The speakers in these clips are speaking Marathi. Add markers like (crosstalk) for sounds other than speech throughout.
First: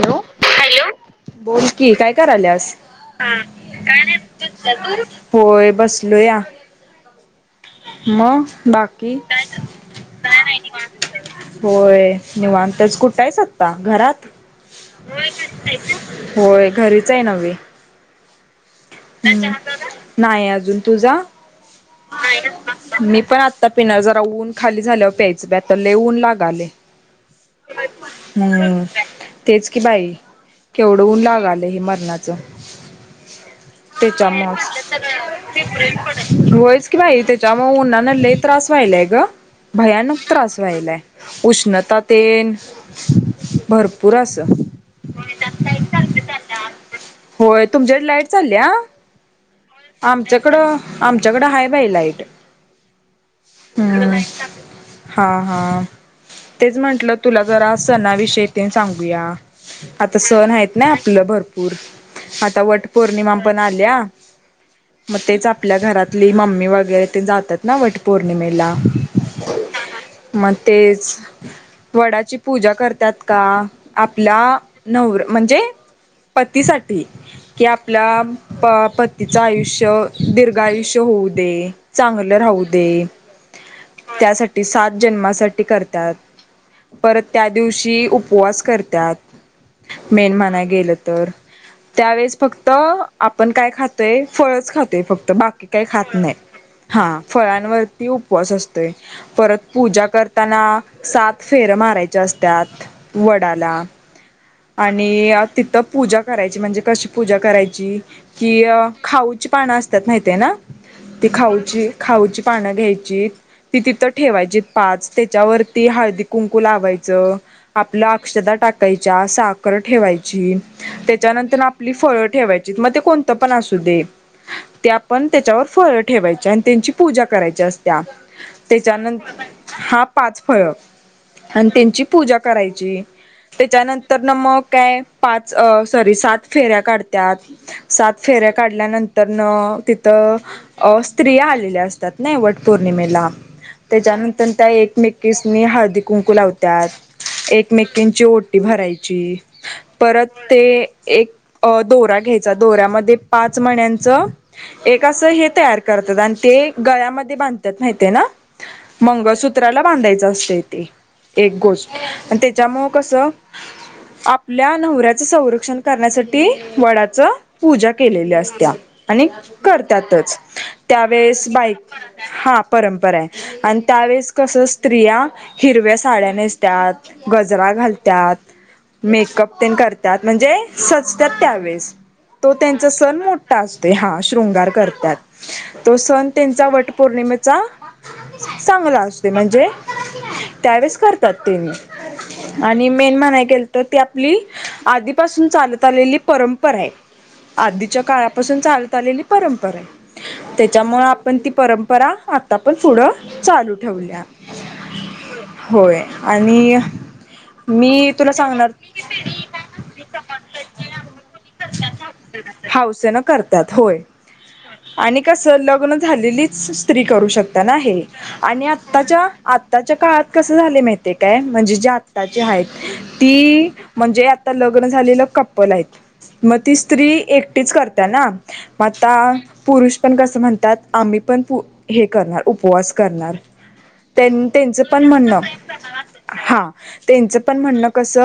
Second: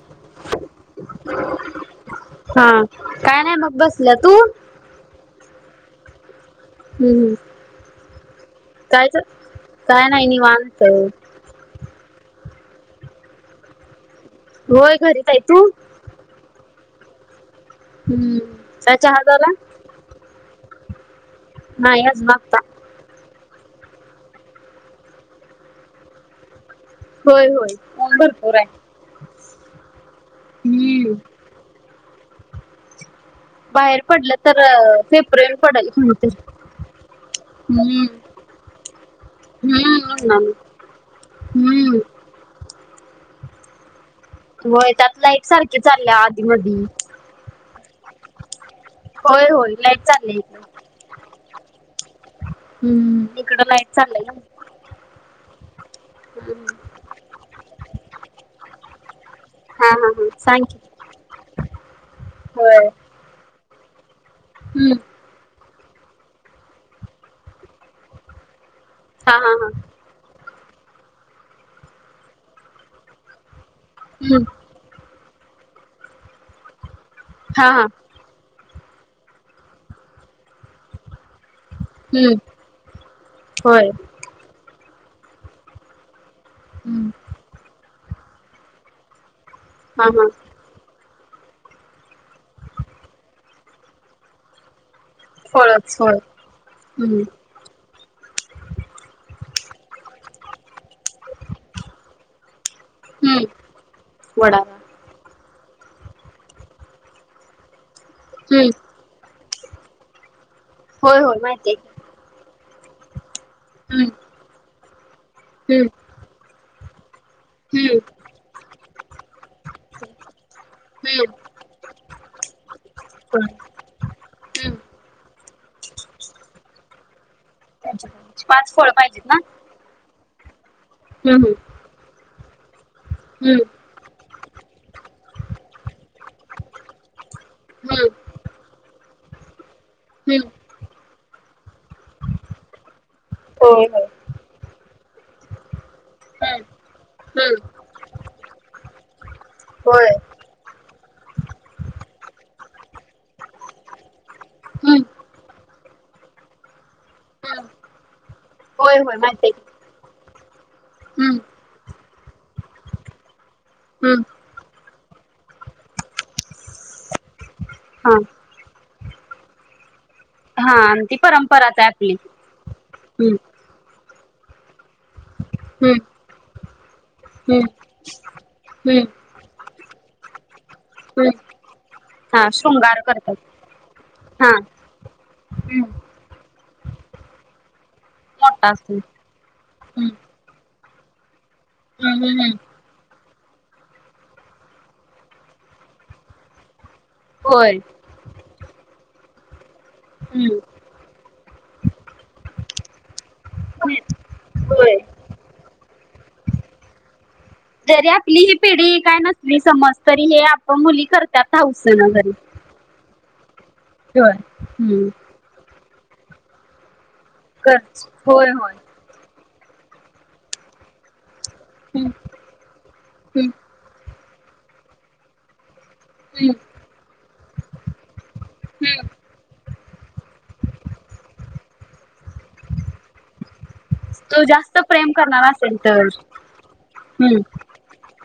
हॅलो बोल की काय कराल्यास. हा काय नाही मग बसल्या तू होय बसलोया. हम्म हम्म. मग काय बाकी. च- काय नाही निवांत होय निवांतच कुठं आहेस आत्ता घरात. होय घरीचं आहे तू. होय घरीच आहे नव्हे. हम्म. काय चहा झाला नाही अजून तुझा. नाही अजून आत्ता. मी पण आत्ता पिणार जरा ऊन खाली झाल्यावर प्यायच बाई आत्ता लयं ऊन लागालंय. होय होय ऊन भरपूर आहे हम्म तेच की बाई. केवढं हम्म ऊन लागालंय हे मरणाचं. बाहेर पडलं तेच्यामुळं तर अ, फेफरेन पडेल कोणीतरी होयच कि बाई त्याच्यामुळं हम्म उन्हान लयं. त्रास व्हायलाय ग हम्म भयानक उन्हानं. त्रास व्हायलाय हम्म उष्णता तेन. भरपूर अस. व्हय त्यात लाईट सारखी चालल्या आधी मधी. होय तुमच्याकडे लाईट चालल्या होय होय. लाईट चालली इकडे आमच्याकडं आमच्याकडं हाय बाई लाईट. हम्म इकड लाईट हम्म चालल्या ग. हा हा, तेच म्हंटलं तुला जरा आज सनाविषयी तेन सांगूया. हा हा आता हा सण सांग आहेत की ना आपलं भरपूर आता होय वट पौर्णिमा पण आल्या. हम्म. मग तेच आपल्या घरातली मम्मी वगैरे ते जातात ना वट पौर्णिमेला. हा हा हा, मग तेच वडाची पूजा करतात का हम्म आपला. नवरा म्हणजे पतीसाठी कि हा हा आपला प पती. तिचं आयुष्य दीर्घ आयुष्य होऊ दे. हम्म चांगलं राहू दे होय त्यासाठी सात जन्मासाठी करतात. हम्म परत त्या दिवशी उपवास हा करतात हा मेन म्हणा गेलं. तर त्यावेेळेस फक्त आपण काय खातोय फळच खातोय फक्त. त बाकी काही फळच फळ खात नाही हा हम्म फळांवर. ती उपवास असतोय परत पूजा करताना सात फेर मारायचे असत्यात. हम्म वडाला. वडा आणि तिथं पूजा करायची म्हणजे कशी पूजा करायची की. हम्म खाऊची पानं असतात माहितेना होय ती होय माहितीय खाऊची खाऊची पानं घ्यायची. ती हम्म तिथं ठेवायची पाच, त्याच्यावरती हम्म हळदी कुंकू लावायचं. हम्म आपल अक्षदा टाकायच्या, साखर ठेवायची, हम्म त्याच्यानंतर आ पली फळं ठेवायची, मग ते कोणंत फळ. पण असो. दे, हम्म ते आपण त्याच्यावर फळं ठेवायचे आणि त्यांची पूजा करायची ची असते आप त्यांच्याकडे पाच फळ पाहिजेत ना हां पाच फळं हम्म अन त्यांची पूजा करायची, हम्म त्याच्यानं तर ना मग काय, पाच सॉरी सात फेऱ्या काढतात, हम्म सात फेऱ्या काढल्यानंतर न तिथं हम्म अ स्त्रिया आलेल्या असतात ना, वट पौर्णिमेला, होय होय त्याच्यानंतर त्या एकमेकीसनी हाळदी कुंकू हम्म हम्म लावत्यात एकमेकींची ओटी भरायची, होय परत ते एक अ दोरा घ्यायचा, दोऱ्यामध्ये पाच मन्याचं हम्म एक अस हे तयार करतात आणि ते गळ्यामध् ते हम्म बांधत्यात माहितेना, होय होय माहितीय मंगळसूत्राला बांधायच असतेय ते हम्म एक गोष्ट अ त्याच्यामुळ कस हम्म. आपल्या नवऱ्याच संरक्षण करण्यासाठी, वडाच पूजा हा केलेल्या असत्या. आणि करत्यातच. हा आणि ती त्यावेळेस बाई, परंपराच आहे आपली हां परंपरा ये हम्म आणि त्यावेळेस तस स्त्रिया हम्म हिरव्या साड्या नेसत्यात, हम्म गजरा घालत्यात. हम्म मेकअप ते करतात, म्हणजे हम्म सजत्यात त्यावेेळेस हा त्यांचा शृंगार सण करतात मोठा असतोय हा शृंगार करत्यात, तो सण त्यांचा वट पौर्णिमेचा मोठा असतो चांगला असतोय, म्हणजे हम्म त्यावेळेस करतात तेन हम्म हम्म हम्म आणि मेन म्हणाय गेल तर ती आपली, आधीपासून चालत आलेली परंपरा ये. होय आधीच्या काळापासून चालत आलेली परंपरा य. हम्म त्यामुळ आपण ती परंपरा, आता पण पुढं चालू ठेऊया. होय होय आणि जरी मी तुला आपली ही सांगणार पिढी काय नसली, समज तरी हे आप मुली करत्यात हाउसे ने घरी. हौसेने करत्यात होय आणि कस लग्न झालेलीच स्त्री करू शकताना कर हे होय आणि होय आ ताच्या-आत्ताच्या काळात कस झालय माहितये काय म्हणजे जे हम्म, आता ती हाय हम्म, ती म्हणजे आता लग्न झालेलं कप्पल आहेत, हम्म, मग ती स्त्री एकटीच करत्यां ना, म हम्म. आता पुरुष पण कसं म्हणतात, आम्ही पण हे करणार उपवास करणार. तो जास्त त्यां-त्यांचं पण प्रेम म्हणणं करणार असेल तर (unintelligible) हां त्यांचं हम्म, पण म्हणणं कस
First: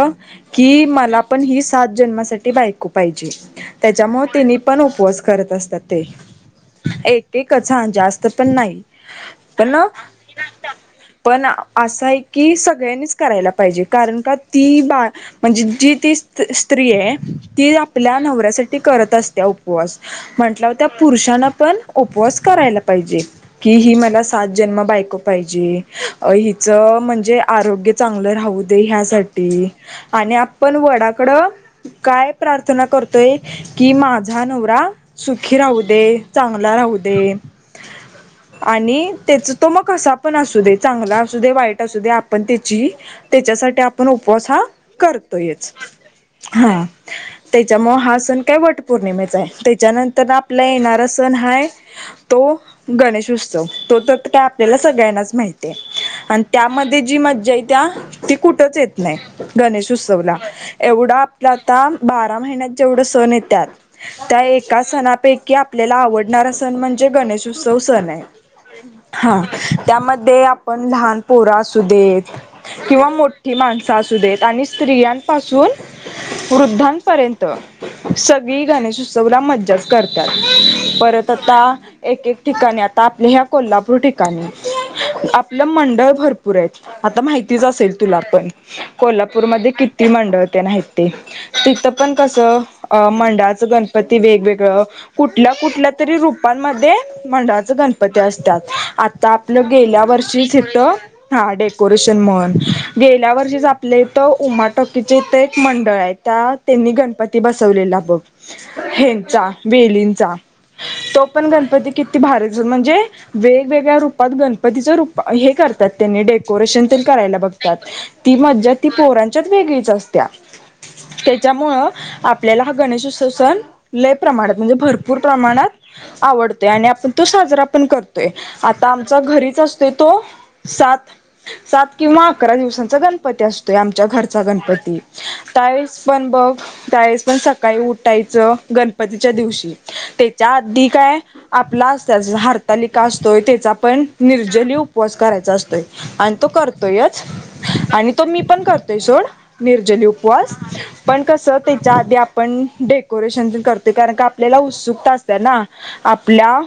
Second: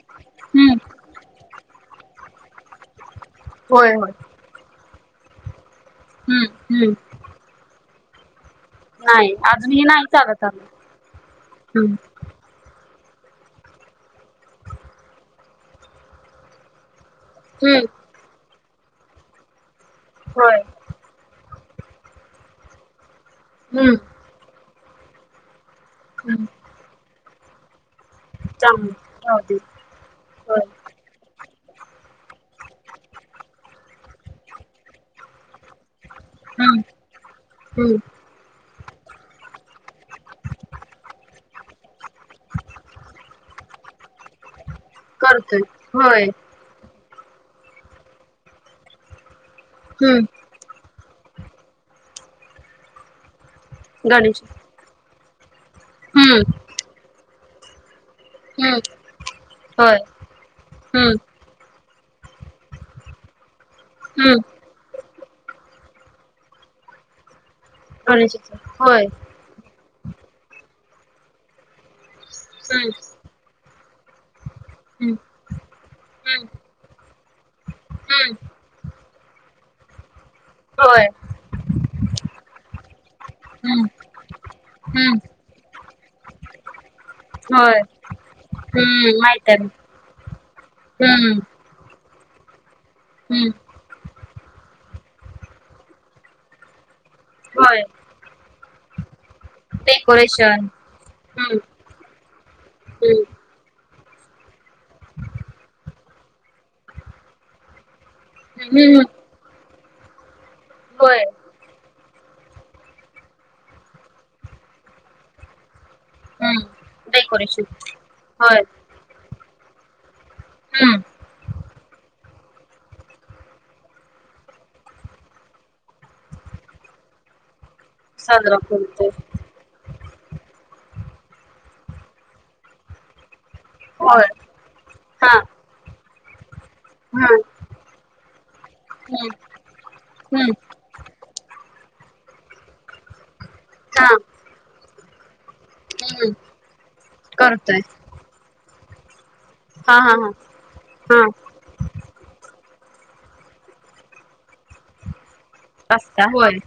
हम्म, की मला पण ही सात जन्मासाठी बायको पाहिजे होय होय त्याच्यामूळ तीनी पण उपवास करत असतात ते, हम्म, हम्म. एक तकच हां जास्त पण नाही. नाही अजून हे हॅलो? नाही चालत आलं पण ना हम्म, असंय की सगळ्यांनीच करायला पाहिजे, कारण का ती बा म्हणजे जी ती स्त्री ये ती हम्म, आपल्या नवऱ्यासाठी करत असत्या उपवास होय म्हंटल्याव त्या पुरुषांन पण उपवास करायला पाहिजे, कि ही हम्म, मला सा त जन्म बायको पाहिजे, अ हम्म. हिच म्हणजे आरोग्य चांगलं राहू दे चांगलं राहू दे. ह्यासाठी आणि होय. आपण वडाकड काय प्रार्थना करतोय की माझा नवरा सुखी राहू दे चांगला हम्म, राहू दे. हम्म. आणि त्याच तो मग कसा पण असू दे चांगला असू दे वाईट असू दे आपण त्याची तेच्यासाठी आपण उपवास हा करतोय करतोयच होय हा. त्याच्यामुळ हा सण काय वट पौर्णिमेचा आहे त्याच्यानंतर हम्म आप आपल येणारा सण हा तो गणेशउत्सव तो तर काय गणेश आपल्याला सगळ्यांनाच माहिती आहे हम्म, आणि त्यामध्ये जी मज्जा इत्या ती कुठच हम्म. येत नाही गणेश होय उत्सवला एवढा हम्म, आपला आता बा रा महीण्यात जेवड सण येत्यात हम्म. त्या एका एका सणापैकी आपल्याला आवडणारा सण म्हणजे गणेश उत्सव सन हाय गणेशाचं होय हा. त्यामध्ये आपण लहान पोर असू देत हम्म, किंवा मोठी माणसं असू देत आणि हम्म, स्त्रियांपासून हम्म. वृद्धांपर्यंत हम्म सगळी गणेशो उत्सव ला मज्जाच करत्यात होय परत आता एक एक ठिकाणी आता आपल्या ह्या हम्म कोल्हापूर ठिकाणी हम्म आपलं मंडळ भरपूर हैत. आता माहितीच होय असेल तुला पण हम्म माहित आहे कोल्हापूरमधे किती मंडळ त्यांण आहेत ते. हम्म तिथं पण कसं अ हम्म मंडळाचं गणप पती वेगवेगळ कुठल कुठल तरी रूपांमध्ये मंडळाच होय गणपती असतात आता आपलं गेल्या वर्षी डेकोरेशन तिथ हा हम्म डेकोरेशन म्हण हम्म गेल्या वर्षीच आप आपल्या हीत उमा टाकीच्या इथ एक मंडळ हाय त्या त्यांनी गणपती बसवलेला बघ हम्म हम्म, हेनचा वेलींचा तो होय पण गणपती किती भारी च म्हणजे वेगवेगळ्या रूपात गणपतीच रूप हे कर त्यात त्यांनी हम्म डेकोरेशन तेन करायला डेकोरेशन बघतात ती होय मज्जा ती पोरांच्यात वेगळीच असत्या हा त्यामुळं आपल्याला हा गणेशोत्सव सण लय प्रमाणात म्हणजे भरपूर प्रमाणात आवडतोय आणि आपण तो साजरा पण करतोय साजरा आता करतोय आमचा घरीच असतो तो सात सात किंवा अकरा दिवसांचा गणपती अस तोय आमच्या होय घरचा गणपती हा त्या वेळीस पण बघ त्यावेळेस हा पण सकाळी उठायचं हम्म गणपतीच्या दिवशी त्याच्या हम्म आधी काय आपला असताच हारतालिका असतोय त्याचा पण हा निर्जली उपवास करायचा असतोय. हम्म आणि तो करतोयच करतोय आणि तो मी पण करतोय सोड. हा निर्जली हा हा उपवास. हा कस त्याच्या आधी आपण डेकोरेशन तेन करतोय कारण का आपल्याला उत्सुकता असते ना. असता होय आपल्या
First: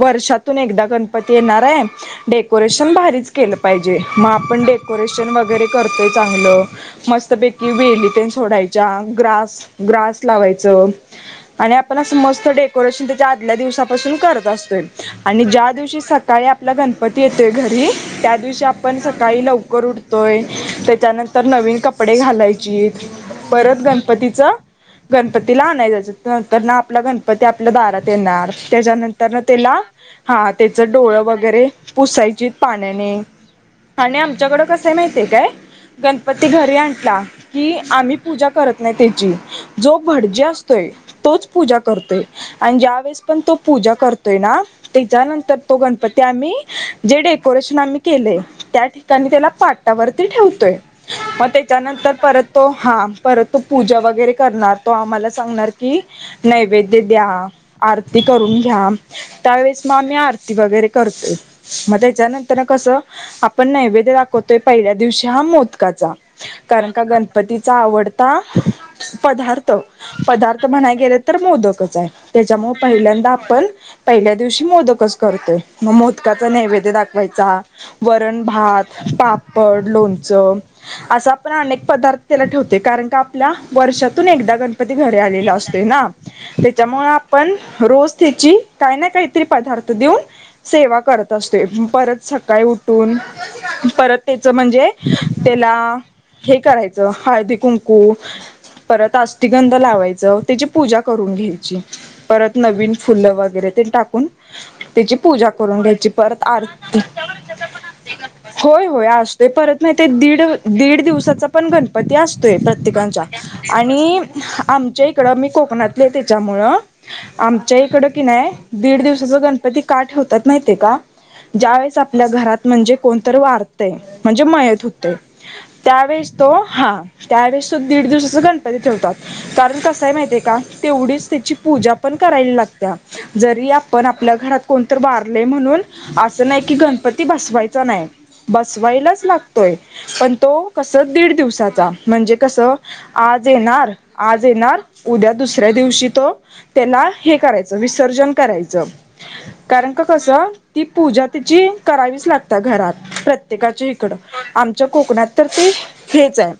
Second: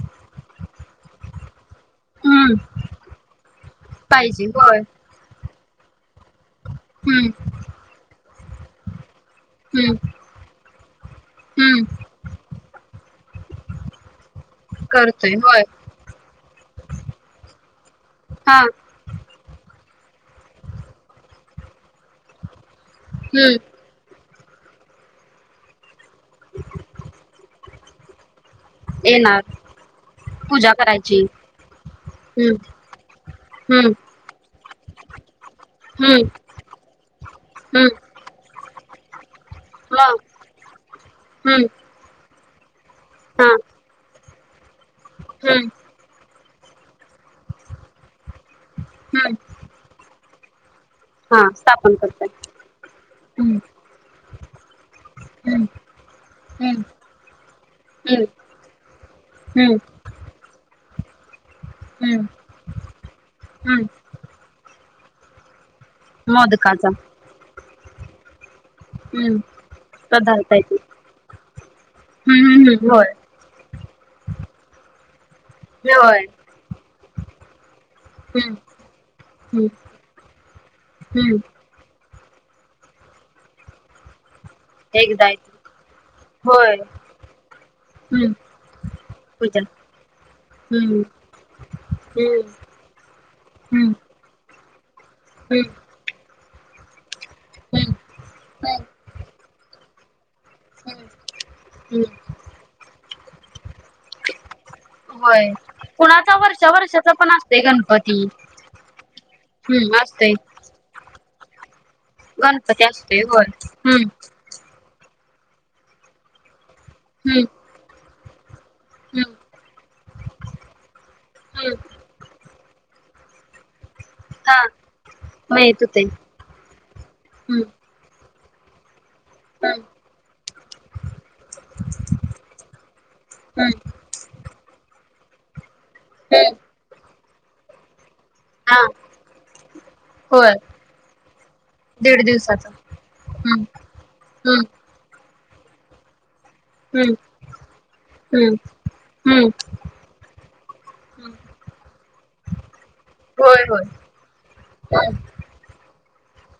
वर्षातून एकदा गणपती येणार हाय. हम्म डेकोरेशन भारीच केलं पाहिजे मग आपण डेकोरेशन वगैरे करतोय चांगलं हम्म मस्तपैकी वेली तेन सोडायच्या ग्रास हम्म ग्रास लावायच आणि हम्म आपण अस मस्त डेकोरेशन त्याचा आदल्या दिवसा पासून कर करायचा असतोय करतोय आणि होय ज्या दिवशी सकाळी आपला गणपती येतोय घरी त्या हा दिवशी आप पण सकाळी लवकर उठतोय त्याच्यानंतर नवीन कपडे घालायचीत. हम्म परत गणपतीचं गणपतीला आणाय जायचं नंतर न आपला गणपती आपल्या दारात येणार. त्याच्यानंतर न येणार तेला हा पूजा त्याच डोळ करायची वगैरे पुसायची हम्म पाण्याने. हम्म आणि आमच्याकड कस माहितीये काय हम्म गणपती घरी आणता की हम्म आम्ही करत नाही त्याची जो मग भडजी असतोय तोच हम्म पूजा करतोय आणि येऊस पर्यंत पण हा तो पूजा करतोय ना त्याच्यानंतर हम्म तो गणपती आम्ही जे डेकोरेशन आम्ही केलेय त्या ठिकाणी हम्म त्याला पाटावरती ठेवतोय. हा मग स्थापन त्याच्यानंतर करताय परत तो हा परत हम्म तो पूजा वगैरे करणार तो आम्हाला हम्म सांगणार की हम्म नैवेद्य द्या आरती हम्म करून घ्या हम्म त्यावेळेस म आम्ही आरती वगैरे करतोय मग हम्म त्याच्यानंतर कस आपण हम्म नैवद्य दाखवला होतोय पहिल्या दिवशी हा मोदकाचा मोदकाचा कारण का गणपतीचा आवडता हम्म पदार्थ. आहे पदार्थ ते म्हणाय गेले तर मोदकच आहे हम्म हम्म त्याच्यामुळे हम्म होय पहिल्यांदा आपण पहिल्या दिवशी मोदकच करतेय मग होय मोदकाचा नैवेद्य दाखवायचा. वरण, हम्म भात, हम्म पापड, लोणचं अस हम्म आपण अनेक पदार्थ त्याला ठेवते कारण की आपल्या वर्षातून एकदा गणपती घरी एकदा येते आलेला असते ना. होय त्याच्यामुळे आपण रोज हम्म त्याची काही ना काहीतरी पूजा पदार्थ देऊन सेवा हम्म करत असतोय परत हम्म सकाळी उठून हम्म हम्म परत त्याच म्हणजे हम्म त्याला हे करायच हळदी, कुंकू हम्म परत अस्थिगंध लावायच त्याची पूजा हम्म करून घ्यायची. हम्म परत नवीन फुलं वगैरे ते टाकून त्याची होय पूजा करून घ्यायची कुणाचा परत वर्षा आरती वर्षाचा पण असतोय गणपती होय, होय असतोय परत मा हम्म असतोय दीड, दीड दिवसाचा पण गणपती असतोय. गणपती असतोय तिकनच्या होय हम्म आणि आमच्या इकडं मी कोकणातले त्याच्यामुळं हम्म आमच्या इकडं किनाय दीड दिवसाच हम्म गणपती का ठेवतात माहितेय का ज्या हम्म वेळेस आपल्या घरात म्हणजे कोण तर वारतंय म्हणजे हा मयत होतंय माहित होते त्यावेळेस तो हा त्या हम्म दीड दिवसाचा गणपती ठेवतात. कारण हम्म कसाय माहितय का तेवढीच त्याची पूजा पण करायला लागत्या. जरी हम्म आपण आपल्या घरात कोणतर वारलय म्हणून असं हम्म नाही कि गणपती बसवायचा नाही. हा बसवायलाच लागतोय पण तो होय कस दीड दिवसाचा दीड म्हणजे कस दिवसाचा आज हम्म येणार, आज हम्म येणार उद्या दुसऱ्या दिवशी तो त्याला हम्म हे करायचं विसर्जन हम्म करायचं हम्म कारण की कस ती पूजा हम्म. तिची करावीच लागते घरात होय होय प्रत्येकाच्या इकडं आमच्या हम्म कोकणात तर ते हेच आहे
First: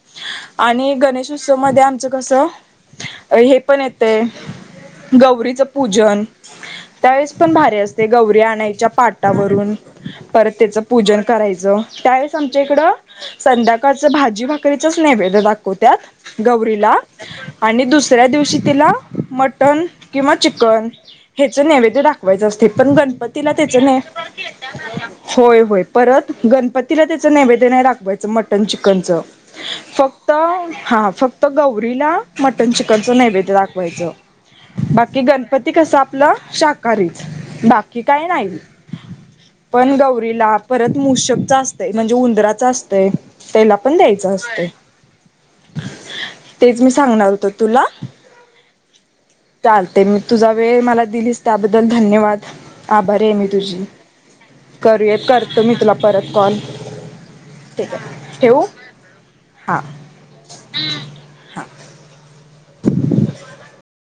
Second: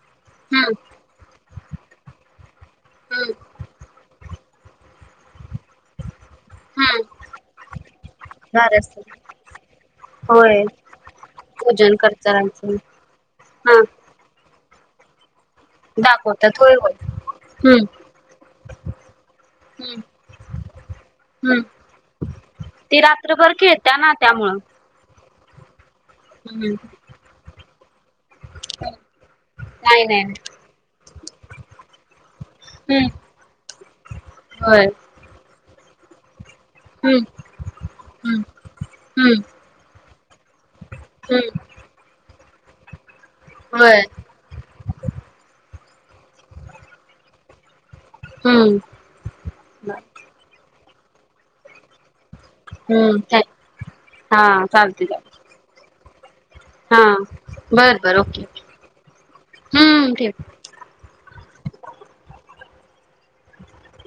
हम्म आणि गणेशोत्सव मध्ये आमचं कसं हम्म अ हे पण येतेय गौरीचं पूजन. हम्म त्यावेेळेस पण भारी असतय गौरी भारी आणायच्या असते पाटावरून. परत होय त्याचं पूजन करायचं पूजन त्यावेेळेस आमच्या करतानाचं इकडं हा संध्याकाळच भाजी भाकरीचाच नैवेद दाखवत्यात दाखवतात होय होय गौरीला आणि हम्म दुसऱ्या दिवशी तिला मटण हम्म किंवा चिकन ह्याच हम्म नैवद्य दाखवायच असतय पण ती गणपतीला रात्रभर त्याच खेळत्या नाही ना त्यामुळं होय, होय परत हम्म गणपतीला त्याचं नैवेद्य नाही दाखवायचं मटन, चिकनच नाही नाही फक्त नाही. हा फक्त गौरीला मटन, चिकनचं हम्म नैवेद्य दाखवायचं. होय कि गणपती कस आपलं शाकाहारीच हम्म बाकी काय हम्म नाही. हम्म पण गौरीला परत मुशकचा हम्म असतय म्हणजे उंदराच असतंय त्याला पण होय द्यायच असतय तेच मी सांगणार होतो तुला हम्म.. चालतय, म तुझा वेळ मला दिलीस, त्याबद्दल धन्यवाद! हम्म आभारी आहे ते मी तुझी, हा चालते करूया, करतो मी तुला परत कॉल. हा ठीक बर बर आहे, ओके ठेवू? हा. हम्म ठेव. हा, हा.